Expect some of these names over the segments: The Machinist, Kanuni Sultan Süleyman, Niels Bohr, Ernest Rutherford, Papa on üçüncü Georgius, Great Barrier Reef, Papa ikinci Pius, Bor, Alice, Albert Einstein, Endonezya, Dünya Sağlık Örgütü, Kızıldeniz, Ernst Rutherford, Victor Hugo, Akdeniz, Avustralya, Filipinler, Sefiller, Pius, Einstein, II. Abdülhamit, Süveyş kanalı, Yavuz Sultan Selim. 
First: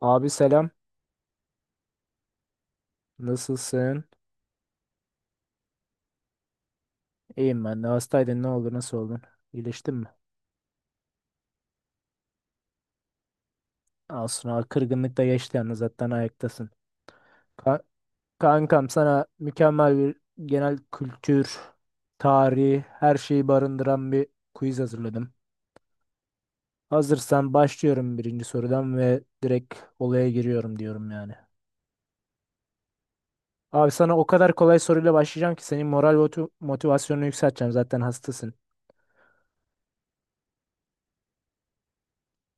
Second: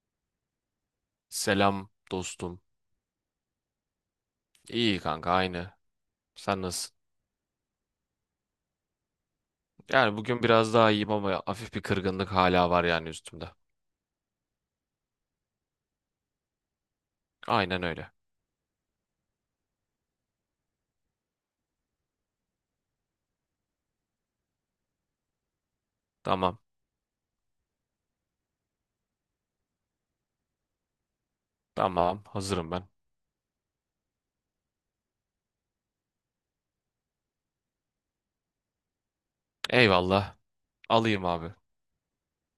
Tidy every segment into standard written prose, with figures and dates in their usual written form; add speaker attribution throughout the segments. Speaker 1: Abi selam.
Speaker 2: Selam dostum.
Speaker 1: Nasılsın?
Speaker 2: İyi kanka aynı. Sen nasılsın?
Speaker 1: İyiyim ben de. Hastaydın ne oldu? Nasıl oldun? İyileştin mi?
Speaker 2: Yani bugün biraz daha iyiyim ama hafif bir kırgınlık hala var yani üstümde.
Speaker 1: Aslında kırgınlık da geçti yani zaten ayaktasın. Ka-
Speaker 2: Aynen öyle.
Speaker 1: kankam sana mükemmel bir genel kültür, tarihi, her şeyi barındıran bir quiz hazırladım.
Speaker 2: Tamam.
Speaker 1: Hazırsan başlıyorum birinci sorudan ve direkt olaya giriyorum diyorum yani.
Speaker 2: Tamam. Hazırım ben.
Speaker 1: Abi sana o kadar kolay soruyla başlayacağım ki senin moral ve motivasyonunu yükselteceğim zaten hastasın.
Speaker 2: Eyvallah. Alayım abi.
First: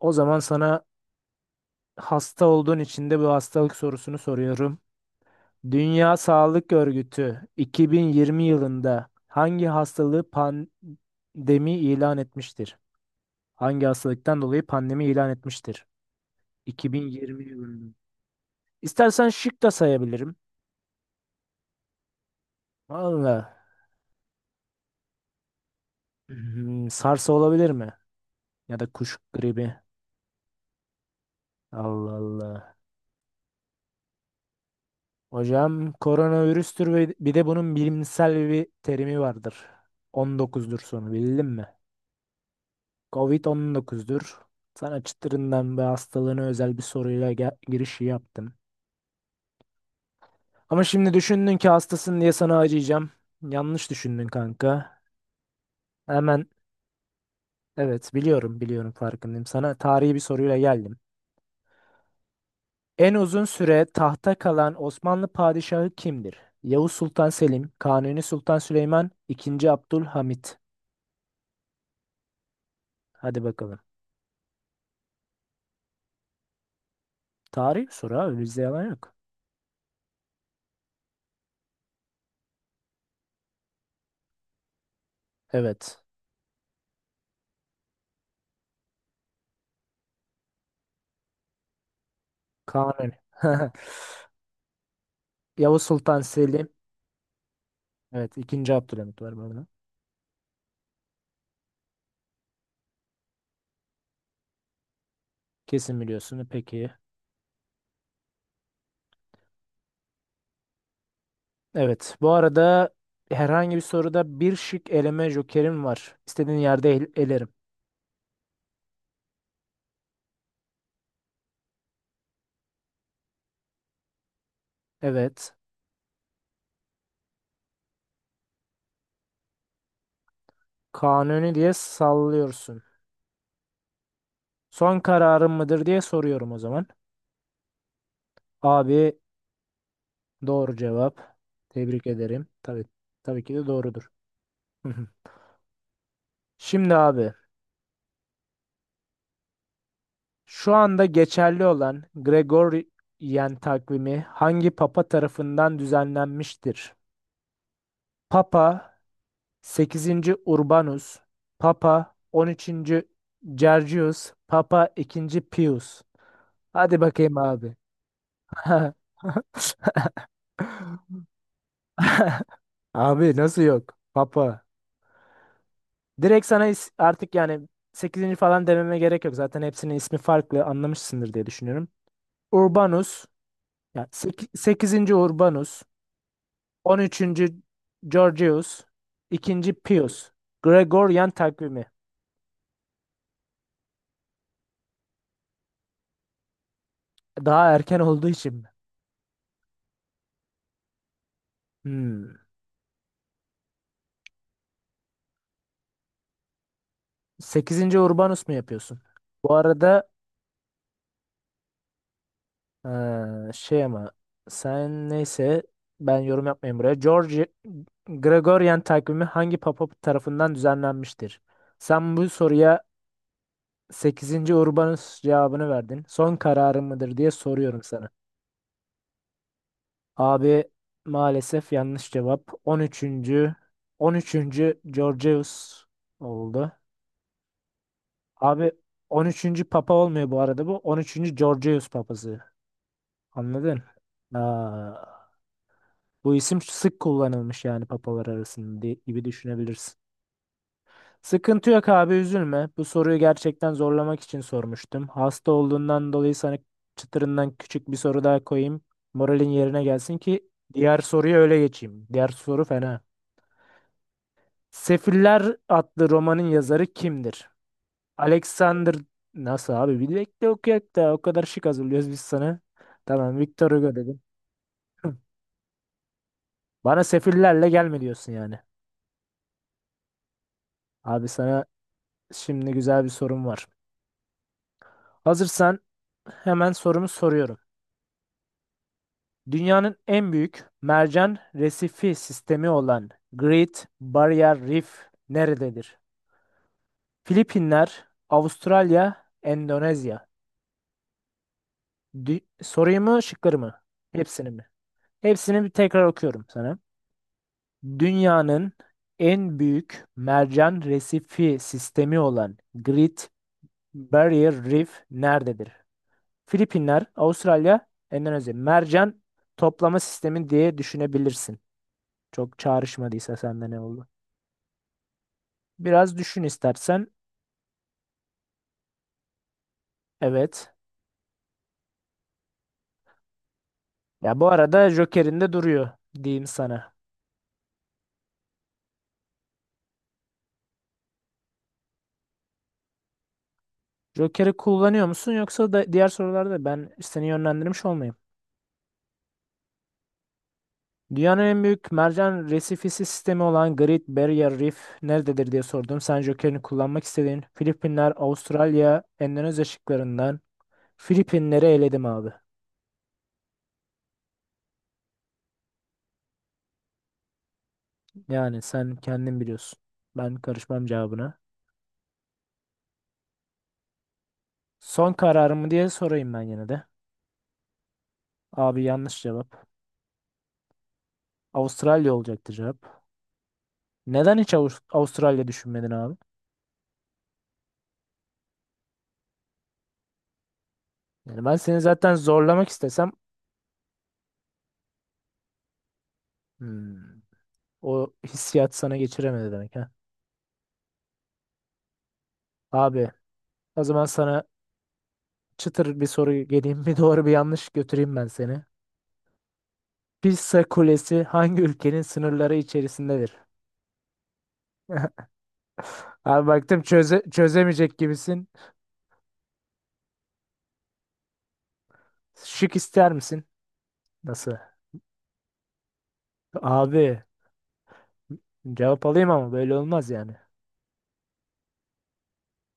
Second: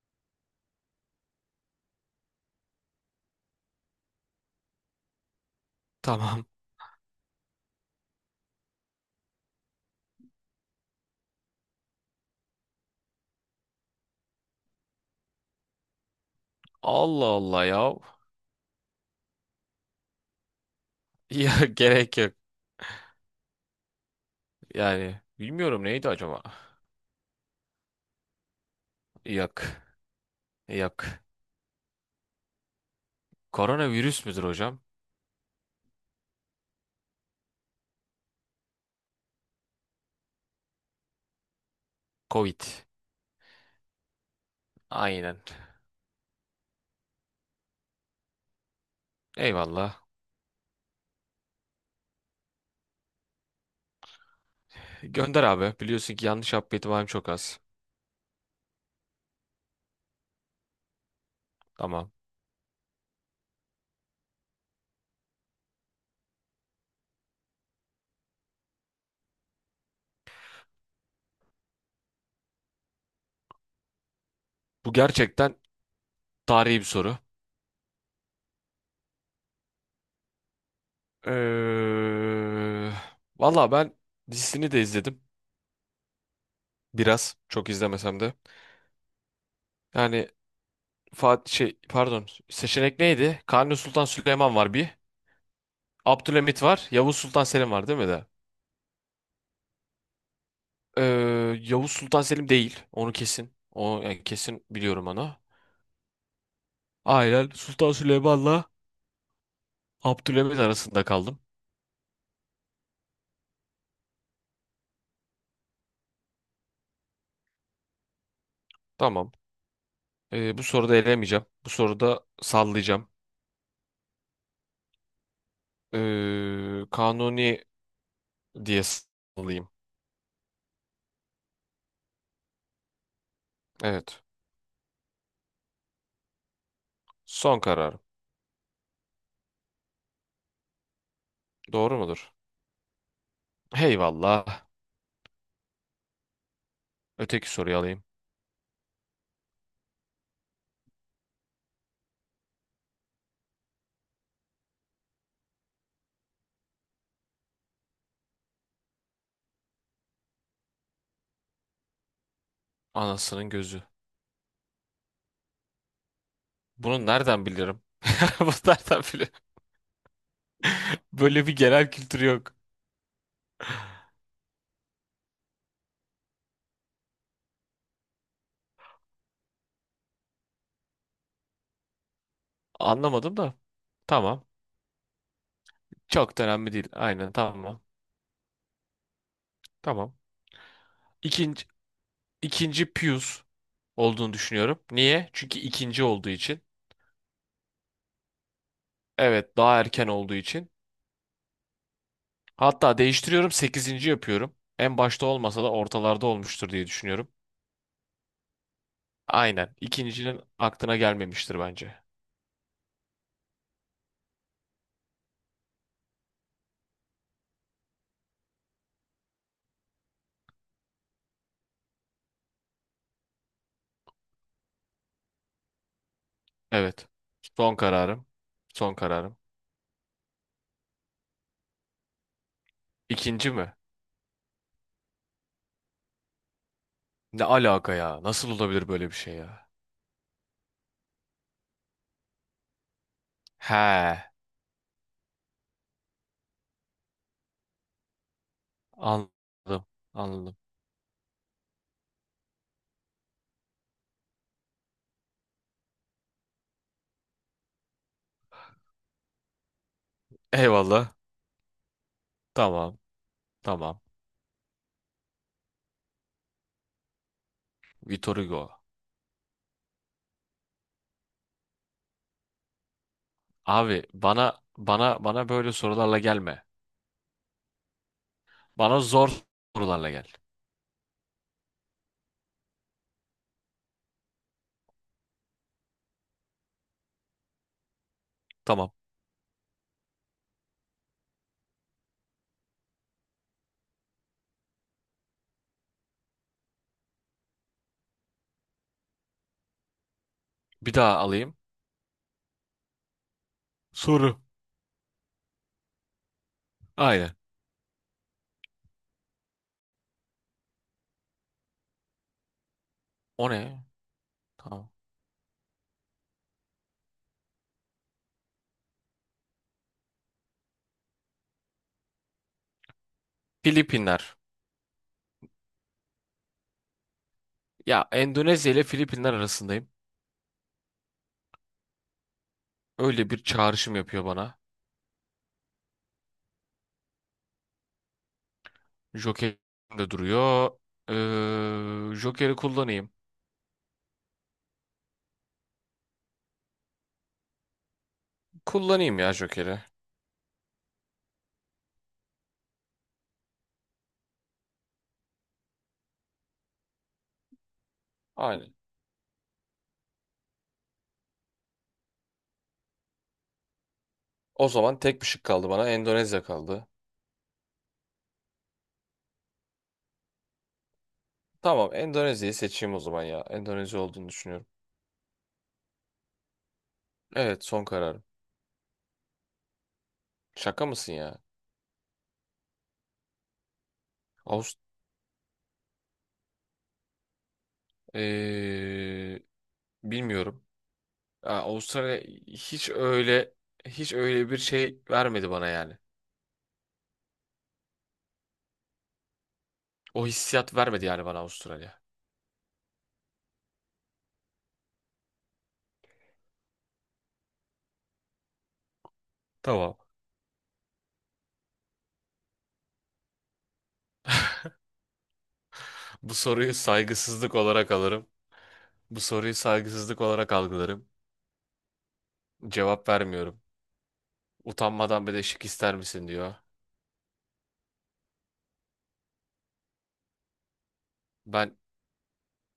Speaker 1: O zaman sana hasta olduğun için de bu hastalık sorusunu soruyorum. Dünya
Speaker 2: Tamam.
Speaker 1: Sağlık Örgütü 2020 yılında hangi hastalığı pandemi ilan etmiştir? Hangi hastalıktan dolayı pandemi ilan etmiştir?
Speaker 2: Allah
Speaker 1: 2020
Speaker 2: Allah ya.
Speaker 1: yılında. İstersen şık da sayabilirim.
Speaker 2: Ya gerek yok.
Speaker 1: Valla.
Speaker 2: Yani bilmiyorum neydi acaba?
Speaker 1: Sarsa olabilir mi? Ya da kuş
Speaker 2: Yok.
Speaker 1: gribi.
Speaker 2: Yok.
Speaker 1: Allah Allah.
Speaker 2: Koronavirüs müdür hocam?
Speaker 1: Hocam koronavirüstür ve bir de bunun bilimsel bir terimi vardır. 19'dur sonu bildin mi?
Speaker 2: Covid.
Speaker 1: Covid-19'dur. Sana
Speaker 2: Aynen.
Speaker 1: çıtırından ve hastalığına özel bir soruyla girişi yaptım.
Speaker 2: Eyvallah.
Speaker 1: Ama şimdi düşündün ki hastasın diye sana acıyacağım. Yanlış düşündün kanka.
Speaker 2: Gönder abi. Biliyorsun ki
Speaker 1: Hemen
Speaker 2: yanlış yapma ihtimalim çok az.
Speaker 1: evet biliyorum biliyorum, farkındayım. Sana tarihi bir soruyla geldim.
Speaker 2: Tamam.
Speaker 1: En uzun süre tahta kalan Osmanlı padişahı kimdir? Yavuz Sultan Selim, Kanuni Sultan Süleyman, II. Abdülhamit. Hadi bakalım.
Speaker 2: Bu gerçekten tarihi bir soru.
Speaker 1: Tarihi bir soru abi, bizde yalan yok.
Speaker 2: Eee valla ben dizisini de izledim.
Speaker 1: Evet.
Speaker 2: Biraz. Çok izlemesem de. Yani Fatih şey pardon. Seçenek
Speaker 1: Kanuni.
Speaker 2: neydi? Kanuni Sultan Süleyman var bir.
Speaker 1: Yavuz Sultan
Speaker 2: Abdülhamit
Speaker 1: Selim.
Speaker 2: var. Yavuz Sultan Selim var değil mi de?
Speaker 1: Evet, ikinci Abdülhamit var burada.
Speaker 2: Yavuz Sultan Selim değil. Onu kesin. O yani kesin biliyorum onu.
Speaker 1: Kesin biliyorsun. Peki.
Speaker 2: Aynen Sultan Süleyman'la Abdülhamit arasında kaldım.
Speaker 1: Evet. Bu arada herhangi bir soruda bir şık eleme jokerim var. İstediğin yerde elerim.
Speaker 2: Tamam. Bu soruda elemeyeceğim. Bu soruda sallayacağım.
Speaker 1: Evet.
Speaker 2: Kanuni diye sallayayım.
Speaker 1: Kanuni diye sallıyorsun.
Speaker 2: Evet.
Speaker 1: Son kararın mıdır diye soruyorum o zaman.
Speaker 2: Son karar.
Speaker 1: Abi, doğru cevap.
Speaker 2: Doğru
Speaker 1: Tebrik
Speaker 2: mudur?
Speaker 1: ederim. Tabii, tabii ki de doğrudur.
Speaker 2: Eyvallah.
Speaker 1: Hı hı. Şimdi abi,
Speaker 2: Öteki soruyu alayım.
Speaker 1: şu anda geçerli olan Gregorian takvimi hangi papa tarafından düzenlenmiştir? Papa sekizinci Urbanus, Papa on üçüncü
Speaker 2: Anasının gözü.
Speaker 1: Gergius, Papa ikinci Pius. Hadi
Speaker 2: Bunu
Speaker 1: bakayım
Speaker 2: nereden
Speaker 1: abi.
Speaker 2: bilirim? Bunu nereden bilirim? Böyle bir genel kültür yok.
Speaker 1: Abi nasıl yok? Papa. Direkt sana artık yani sekizinci falan dememe gerek yok. Zaten hepsinin ismi farklı anlamışsındır diye düşünüyorum. Urbanus,
Speaker 2: Anlamadım da.
Speaker 1: yani
Speaker 2: Tamam.
Speaker 1: sekizinci Urbanus,
Speaker 2: Çok da önemli değil.
Speaker 1: on
Speaker 2: Aynen
Speaker 1: üçüncü
Speaker 2: tamam.
Speaker 1: Georgius, ikinci
Speaker 2: Tamam.
Speaker 1: Pius. Gregorian
Speaker 2: İkinci,
Speaker 1: takvimi.
Speaker 2: ikinci Pius olduğunu düşünüyorum. Niye? Çünkü ikinci olduğu için.
Speaker 1: Daha erken olduğu için mi?
Speaker 2: Evet, daha erken olduğu için.
Speaker 1: Hmm.
Speaker 2: Hatta değiştiriyorum, sekizinci yapıyorum. En başta olmasa da ortalarda olmuştur diye düşünüyorum.
Speaker 1: Sekizinci Urbanus mu yapıyorsun? Bu
Speaker 2: Aynen.
Speaker 1: arada
Speaker 2: İkincinin aklına gelmemiştir bence.
Speaker 1: şey ama, sen neyse, ben yorum yapmayayım buraya. George Gregorian takvimi hangi papa tarafından düzenlenmiştir? Sen bu soruya sekizinci Urbanus cevabını verdin. Son kararın
Speaker 2: Evet.
Speaker 1: mıdır diye
Speaker 2: Son
Speaker 1: soruyorum sana.
Speaker 2: kararım. Son kararım.
Speaker 1: Abi, maalesef yanlış cevap. On
Speaker 2: İkinci
Speaker 1: üçüncü
Speaker 2: mi?
Speaker 1: on üçüncü Georgius oldu.
Speaker 2: Ne alaka ya? Nasıl
Speaker 1: Abi
Speaker 2: olabilir böyle bir
Speaker 1: on
Speaker 2: şey
Speaker 1: üçüncü
Speaker 2: ya?
Speaker 1: papa olmuyor bu arada bu. On üçüncü Georgius papası. Anladın?
Speaker 2: He.
Speaker 1: Aa, bu isim sık kullanılmış yani papalar arasında gibi
Speaker 2: Anladım.
Speaker 1: düşünebilirsin.
Speaker 2: Anladım.
Speaker 1: Sıkıntı yok abi, üzülme. Bu soruyu gerçekten zorlamak için sormuştum. Hasta olduğundan dolayı sana çıtırından küçük bir soru daha koyayım. Moralin yerine gelsin ki diğer
Speaker 2: Eyvallah.
Speaker 1: soruya öyle geçeyim. Diğer soru
Speaker 2: Tamam.
Speaker 1: fena.
Speaker 2: Tamam.
Speaker 1: Sefiller adlı romanın yazarı kimdir?
Speaker 2: Vitor Hugo.
Speaker 1: Alexander nasıl abi? Bir bekle okuyak da, o kadar şık hazırlıyoruz biz sana. Tamam, Victor Hugo
Speaker 2: Abi
Speaker 1: dedim.
Speaker 2: bana böyle sorularla gelme.
Speaker 1: Bana sefillerle gelme diyorsun yani.
Speaker 2: Bana zor sorularla gel.
Speaker 1: Abi sana şimdi güzel bir sorum var. Hazırsan hemen sorumu soruyorum.
Speaker 2: Tamam.
Speaker 1: Dünyanın en büyük mercan resifi sistemi olan Great Barrier Reef nerededir? Filipinler, Avustralya, Endonezya.
Speaker 2: Bir daha alayım.
Speaker 1: Soruyu mu, şıkları mı?
Speaker 2: Soru.
Speaker 1: Hepsini mi? Hepsini bir tekrar okuyorum sana.
Speaker 2: Aynen.
Speaker 1: Dünyanın en büyük mercan resifi sistemi olan Great
Speaker 2: O ne?
Speaker 1: Barrier
Speaker 2: Tamam.
Speaker 1: Reef nerededir? Filipinler, Avustralya, Endonezya. Mercan toplama sistemi diye düşünebilirsin. Çok çağrışmadıysa sende, ne oldu?
Speaker 2: Filipinler.
Speaker 1: Biraz düşün istersen.
Speaker 2: Ya Endonezya ile Filipinler arasındayım.
Speaker 1: Evet.
Speaker 2: Öyle bir çağrışım yapıyor
Speaker 1: Ya bu
Speaker 2: bana.
Speaker 1: arada Joker'in de duruyor diyeyim sana.
Speaker 2: Joker de duruyor. Joker'i kullanayım.
Speaker 1: Joker'i kullanıyor musun, yoksa da diğer sorularda ben seni yönlendirmiş olmayayım.
Speaker 2: Kullanayım ya Joker'i.
Speaker 1: Dünyanın en büyük mercan resifisi sistemi olan Great Barrier Reef nerededir diye sordum. Sen Joker'ini kullanmak istediğin Filipinler,
Speaker 2: Aynen.
Speaker 1: Avustralya, Endonezya şıklarından Filipinleri eledim abi.
Speaker 2: O zaman tek bir şık kaldı bana. Endonezya kaldı.
Speaker 1: Yani sen kendin biliyorsun. Ben karışmam cevabına.
Speaker 2: Tamam, Endonezya'yı seçeyim o zaman ya. Endonezya olduğunu düşünüyorum.
Speaker 1: Son kararımı diye sorayım ben yine de.
Speaker 2: Evet, son kararım.
Speaker 1: Abi, yanlış cevap.
Speaker 2: Şaka mısın ya?
Speaker 1: Avustralya olacaktı cevap. Neden hiç
Speaker 2: Avust
Speaker 1: Avustralya düşünmedin abi?
Speaker 2: Ee, bilmiyorum.
Speaker 1: Yani
Speaker 2: Ya,
Speaker 1: ben seni zaten
Speaker 2: Avustralya
Speaker 1: zorlamak
Speaker 2: hiç
Speaker 1: istesem,
Speaker 2: öyle hiç öyle bir şey vermedi bana yani.
Speaker 1: hmm, o hissiyat sana geçiremedi demek ha.
Speaker 2: O hissiyat vermedi yani bana Avustralya.
Speaker 1: Abi, o zaman sana çıtır bir soru geleyim, bir doğru bir yanlış götüreyim ben seni.
Speaker 2: Tamam.
Speaker 1: Pisa Kulesi hangi ülkenin sınırları içerisindedir?
Speaker 2: Bu
Speaker 1: Abi
Speaker 2: soruyu
Speaker 1: baktım
Speaker 2: saygısızlık olarak
Speaker 1: çözemeyecek
Speaker 2: alırım.
Speaker 1: gibisin.
Speaker 2: Bu soruyu saygısızlık olarak algılarım.
Speaker 1: Şık
Speaker 2: Cevap
Speaker 1: ister misin?
Speaker 2: vermiyorum.
Speaker 1: Nasıl?
Speaker 2: Utanmadan bir de şık ister misin diyor.
Speaker 1: Abi cevap alayım ama böyle olmaz yani.
Speaker 2: Ben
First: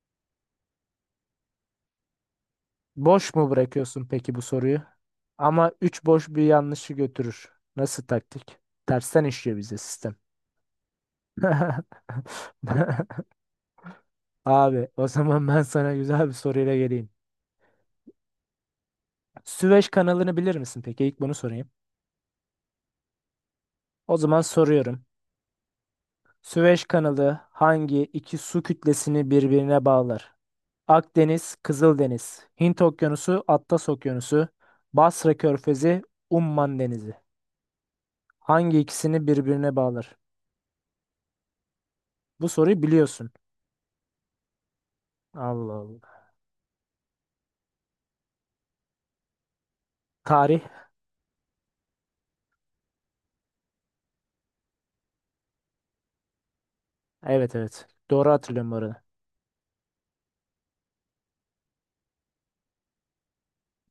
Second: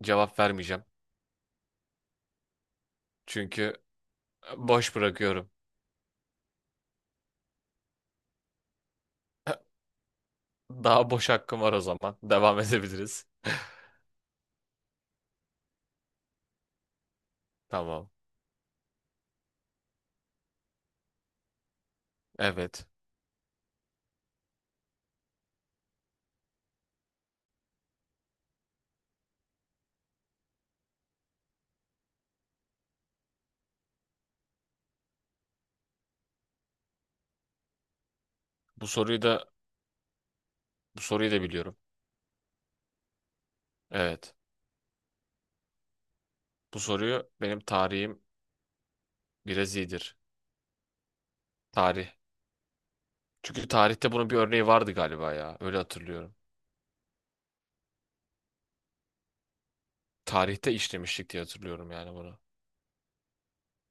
Speaker 2: cevap vermeyeceğim.
Speaker 1: Boş mu
Speaker 2: Çünkü
Speaker 1: bırakıyorsun peki bu soruyu?
Speaker 2: boş bırakıyorum.
Speaker 1: Ama 3 boş bir yanlışı götürür. Nasıl taktik? Tersten işliyor bize sistem.
Speaker 2: Daha boş hakkım var o zaman. Devam edebiliriz.
Speaker 1: Abi o zaman ben sana güzel bir soruyla geleyim.
Speaker 2: Tamam.
Speaker 1: Süveyş kanalını bilir misin peki? İlk bunu sorayım.
Speaker 2: Evet.
Speaker 1: O zaman soruyorum. Süveyş kanalı hangi iki su kütlesini birbirine bağlar? Akdeniz, Kızıldeniz, Hint Okyanusu, Atlas Okyanusu, Basra Körfezi, Umman Denizi. Hangi
Speaker 2: Bu soruyu
Speaker 1: ikisini
Speaker 2: da
Speaker 1: birbirine bağlar?
Speaker 2: bu soruyu da biliyorum.
Speaker 1: Bu soruyu biliyorsun.
Speaker 2: Evet.
Speaker 1: Allah Allah.
Speaker 2: Bu soruyu benim tarihim biraz iyidir.
Speaker 1: Tarih.
Speaker 2: Tarih. Çünkü tarihte bunun bir örneği vardı galiba ya. Öyle hatırlıyorum.
Speaker 1: Evet, evet. Doğru hatırlıyorum bu arada.
Speaker 2: Tarihte işlemiştik diye hatırlıyorum yani bunu.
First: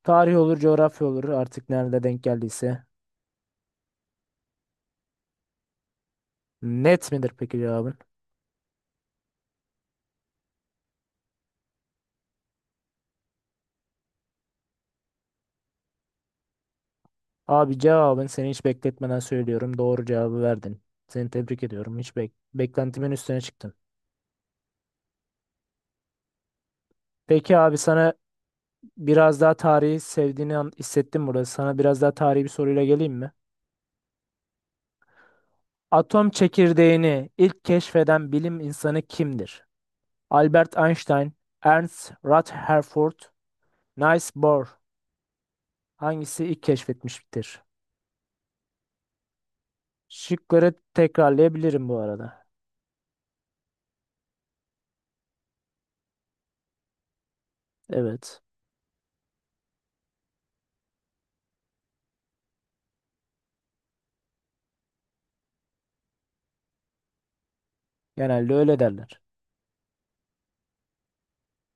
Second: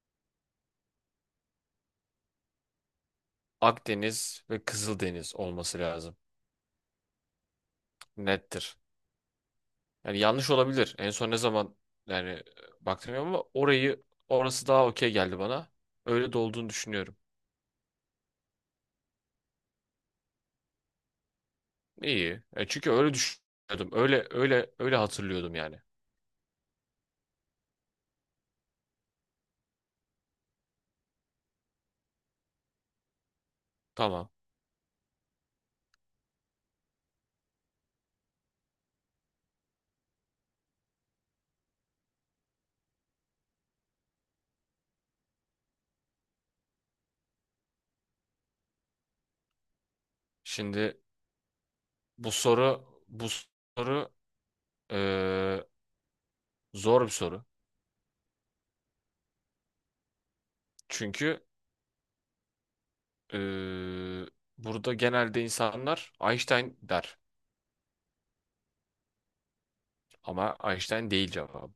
Speaker 1: Tarih olur, coğrafya olur. Artık nerede denk geldiyse.
Speaker 2: Akdeniz ve Kızıldeniz olması lazım.
Speaker 1: Net midir peki cevabın?
Speaker 2: Nettir. Yani yanlış olabilir. En son ne zaman yani baktım ama orası daha okey geldi bana. Öyle de olduğunu düşünüyorum.
Speaker 1: Abi, cevabın, seni hiç bekletmeden söylüyorum, doğru cevabı verdin. Seni tebrik ediyorum. Hiç
Speaker 2: İyi. E çünkü
Speaker 1: beklentimin
Speaker 2: öyle
Speaker 1: üstüne çıktın.
Speaker 2: düşünüyordum. Öyle öyle öyle hatırlıyordum yani.
Speaker 1: Peki abi sana biraz daha tarihi sevdiğini hissettim burada. Sana biraz daha tarihi bir soruyla geleyim mi?
Speaker 2: Tamam.
Speaker 1: Atom çekirdeğini ilk keşfeden bilim insanı kimdir? Albert Einstein, Ernst Rutherford, Niels Bohr, hangisi ilk keşfetmiştir? Şıkları
Speaker 2: Şimdi
Speaker 1: tekrarlayabilirim bu
Speaker 2: bu
Speaker 1: arada.
Speaker 2: soru bu soru e, zor bir soru.
Speaker 1: Evet,
Speaker 2: Çünkü e, burada genelde insanlar Einstein der.
Speaker 1: genelde öyle derler.
Speaker 2: Ama Einstein değil cevabı.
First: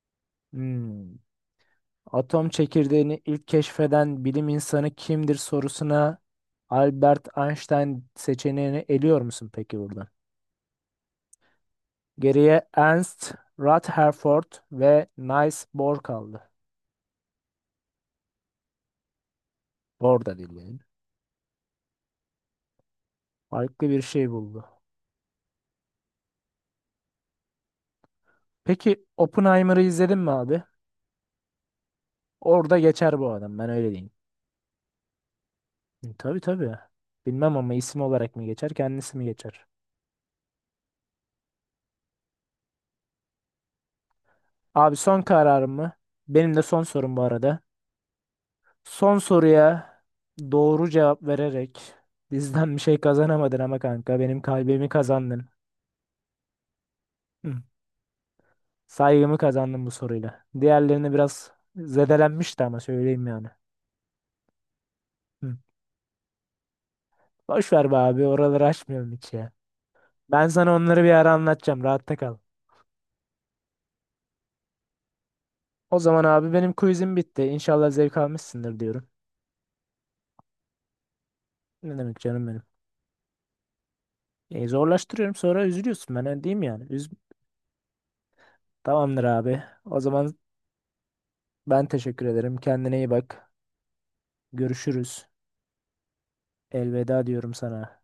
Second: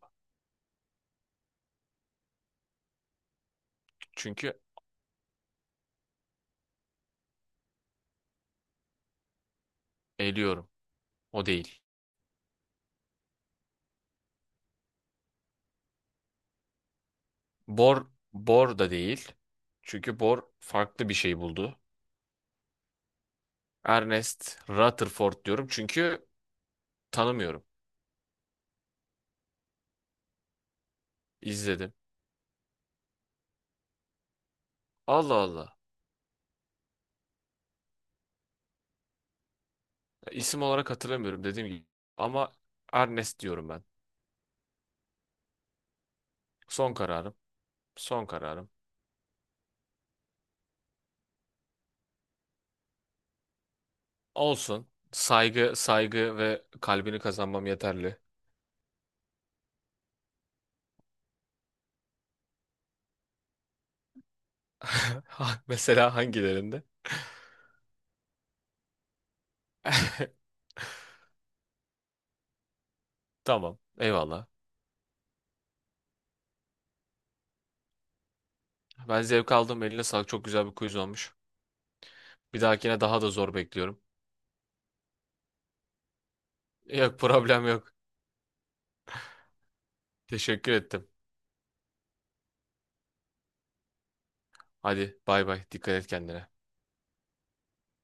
Speaker 1: Hmm. Atom çekirdeğini ilk keşfeden bilim
Speaker 2: Çünkü
Speaker 1: insanı kimdir sorusuna Albert Einstein seçeneğini eliyor musun peki buradan?
Speaker 2: eliyorum. O değil.
Speaker 1: Geriye Ernst Rutherford ve Niels Bohr kaldı.
Speaker 2: Bor, Bor da değil. Çünkü
Speaker 1: Bohr da
Speaker 2: Bor
Speaker 1: değil yani.
Speaker 2: farklı bir şey buldu.
Speaker 1: Farklı bir şey
Speaker 2: Ernest
Speaker 1: buldu.
Speaker 2: Rutherford diyorum çünkü tanımıyorum.
Speaker 1: Peki Oppenheimer'ı izledin mi abi?
Speaker 2: İzledim.
Speaker 1: Orada geçer bu adam, ben öyle diyeyim.
Speaker 2: Allah Allah.
Speaker 1: Hı, tabii tabii. Bilmem ama, isim olarak mı geçer kendisi mi geçer?
Speaker 2: İsim olarak hatırlamıyorum dediğim gibi. Ama Ernest diyorum ben.
Speaker 1: Abi son kararım mı? Benim de son
Speaker 2: Son
Speaker 1: sorum bu
Speaker 2: kararım.
Speaker 1: arada.
Speaker 2: Son kararım.
Speaker 1: Son soruya doğru cevap vererek bizden bir şey kazanamadın ama kanka, benim kalbimi
Speaker 2: Olsun.
Speaker 1: kazandın.
Speaker 2: Saygı, saygı ve kalbini
Speaker 1: Hı,
Speaker 2: kazanmam yeterli.
Speaker 1: saygımı kazandın bu soruyla. Diğerlerini biraz zedelenmişti ama, söyleyeyim yani. Hı.
Speaker 2: Mesela hangilerinde?
Speaker 1: Boş ver be abi, oraları açmıyorum hiç ya. Ben sana onları bir ara anlatacağım, rahatta kal.
Speaker 2: Tamam. Eyvallah.
Speaker 1: O zaman abi benim quizim bitti. İnşallah zevk almışsındır diyorum.
Speaker 2: Ben zevk aldım. Eline sağlık. Çok güzel bir quiz olmuş.
Speaker 1: Ne demek canım
Speaker 2: Bir
Speaker 1: benim.
Speaker 2: dahakine daha da zor bekliyorum.
Speaker 1: Zorlaştırıyorum sonra üzülüyorsun. Ben öyle diyeyim yani.
Speaker 2: Yok, problem yok.
Speaker 1: Tamamdır abi. O zaman
Speaker 2: Teşekkür ettim.
Speaker 1: ben teşekkür ederim. Kendine iyi bak.
Speaker 2: Hadi
Speaker 1: Görüşürüz.
Speaker 2: bay bay. Dikkat et kendine.
Speaker 1: Elveda diyorum sana.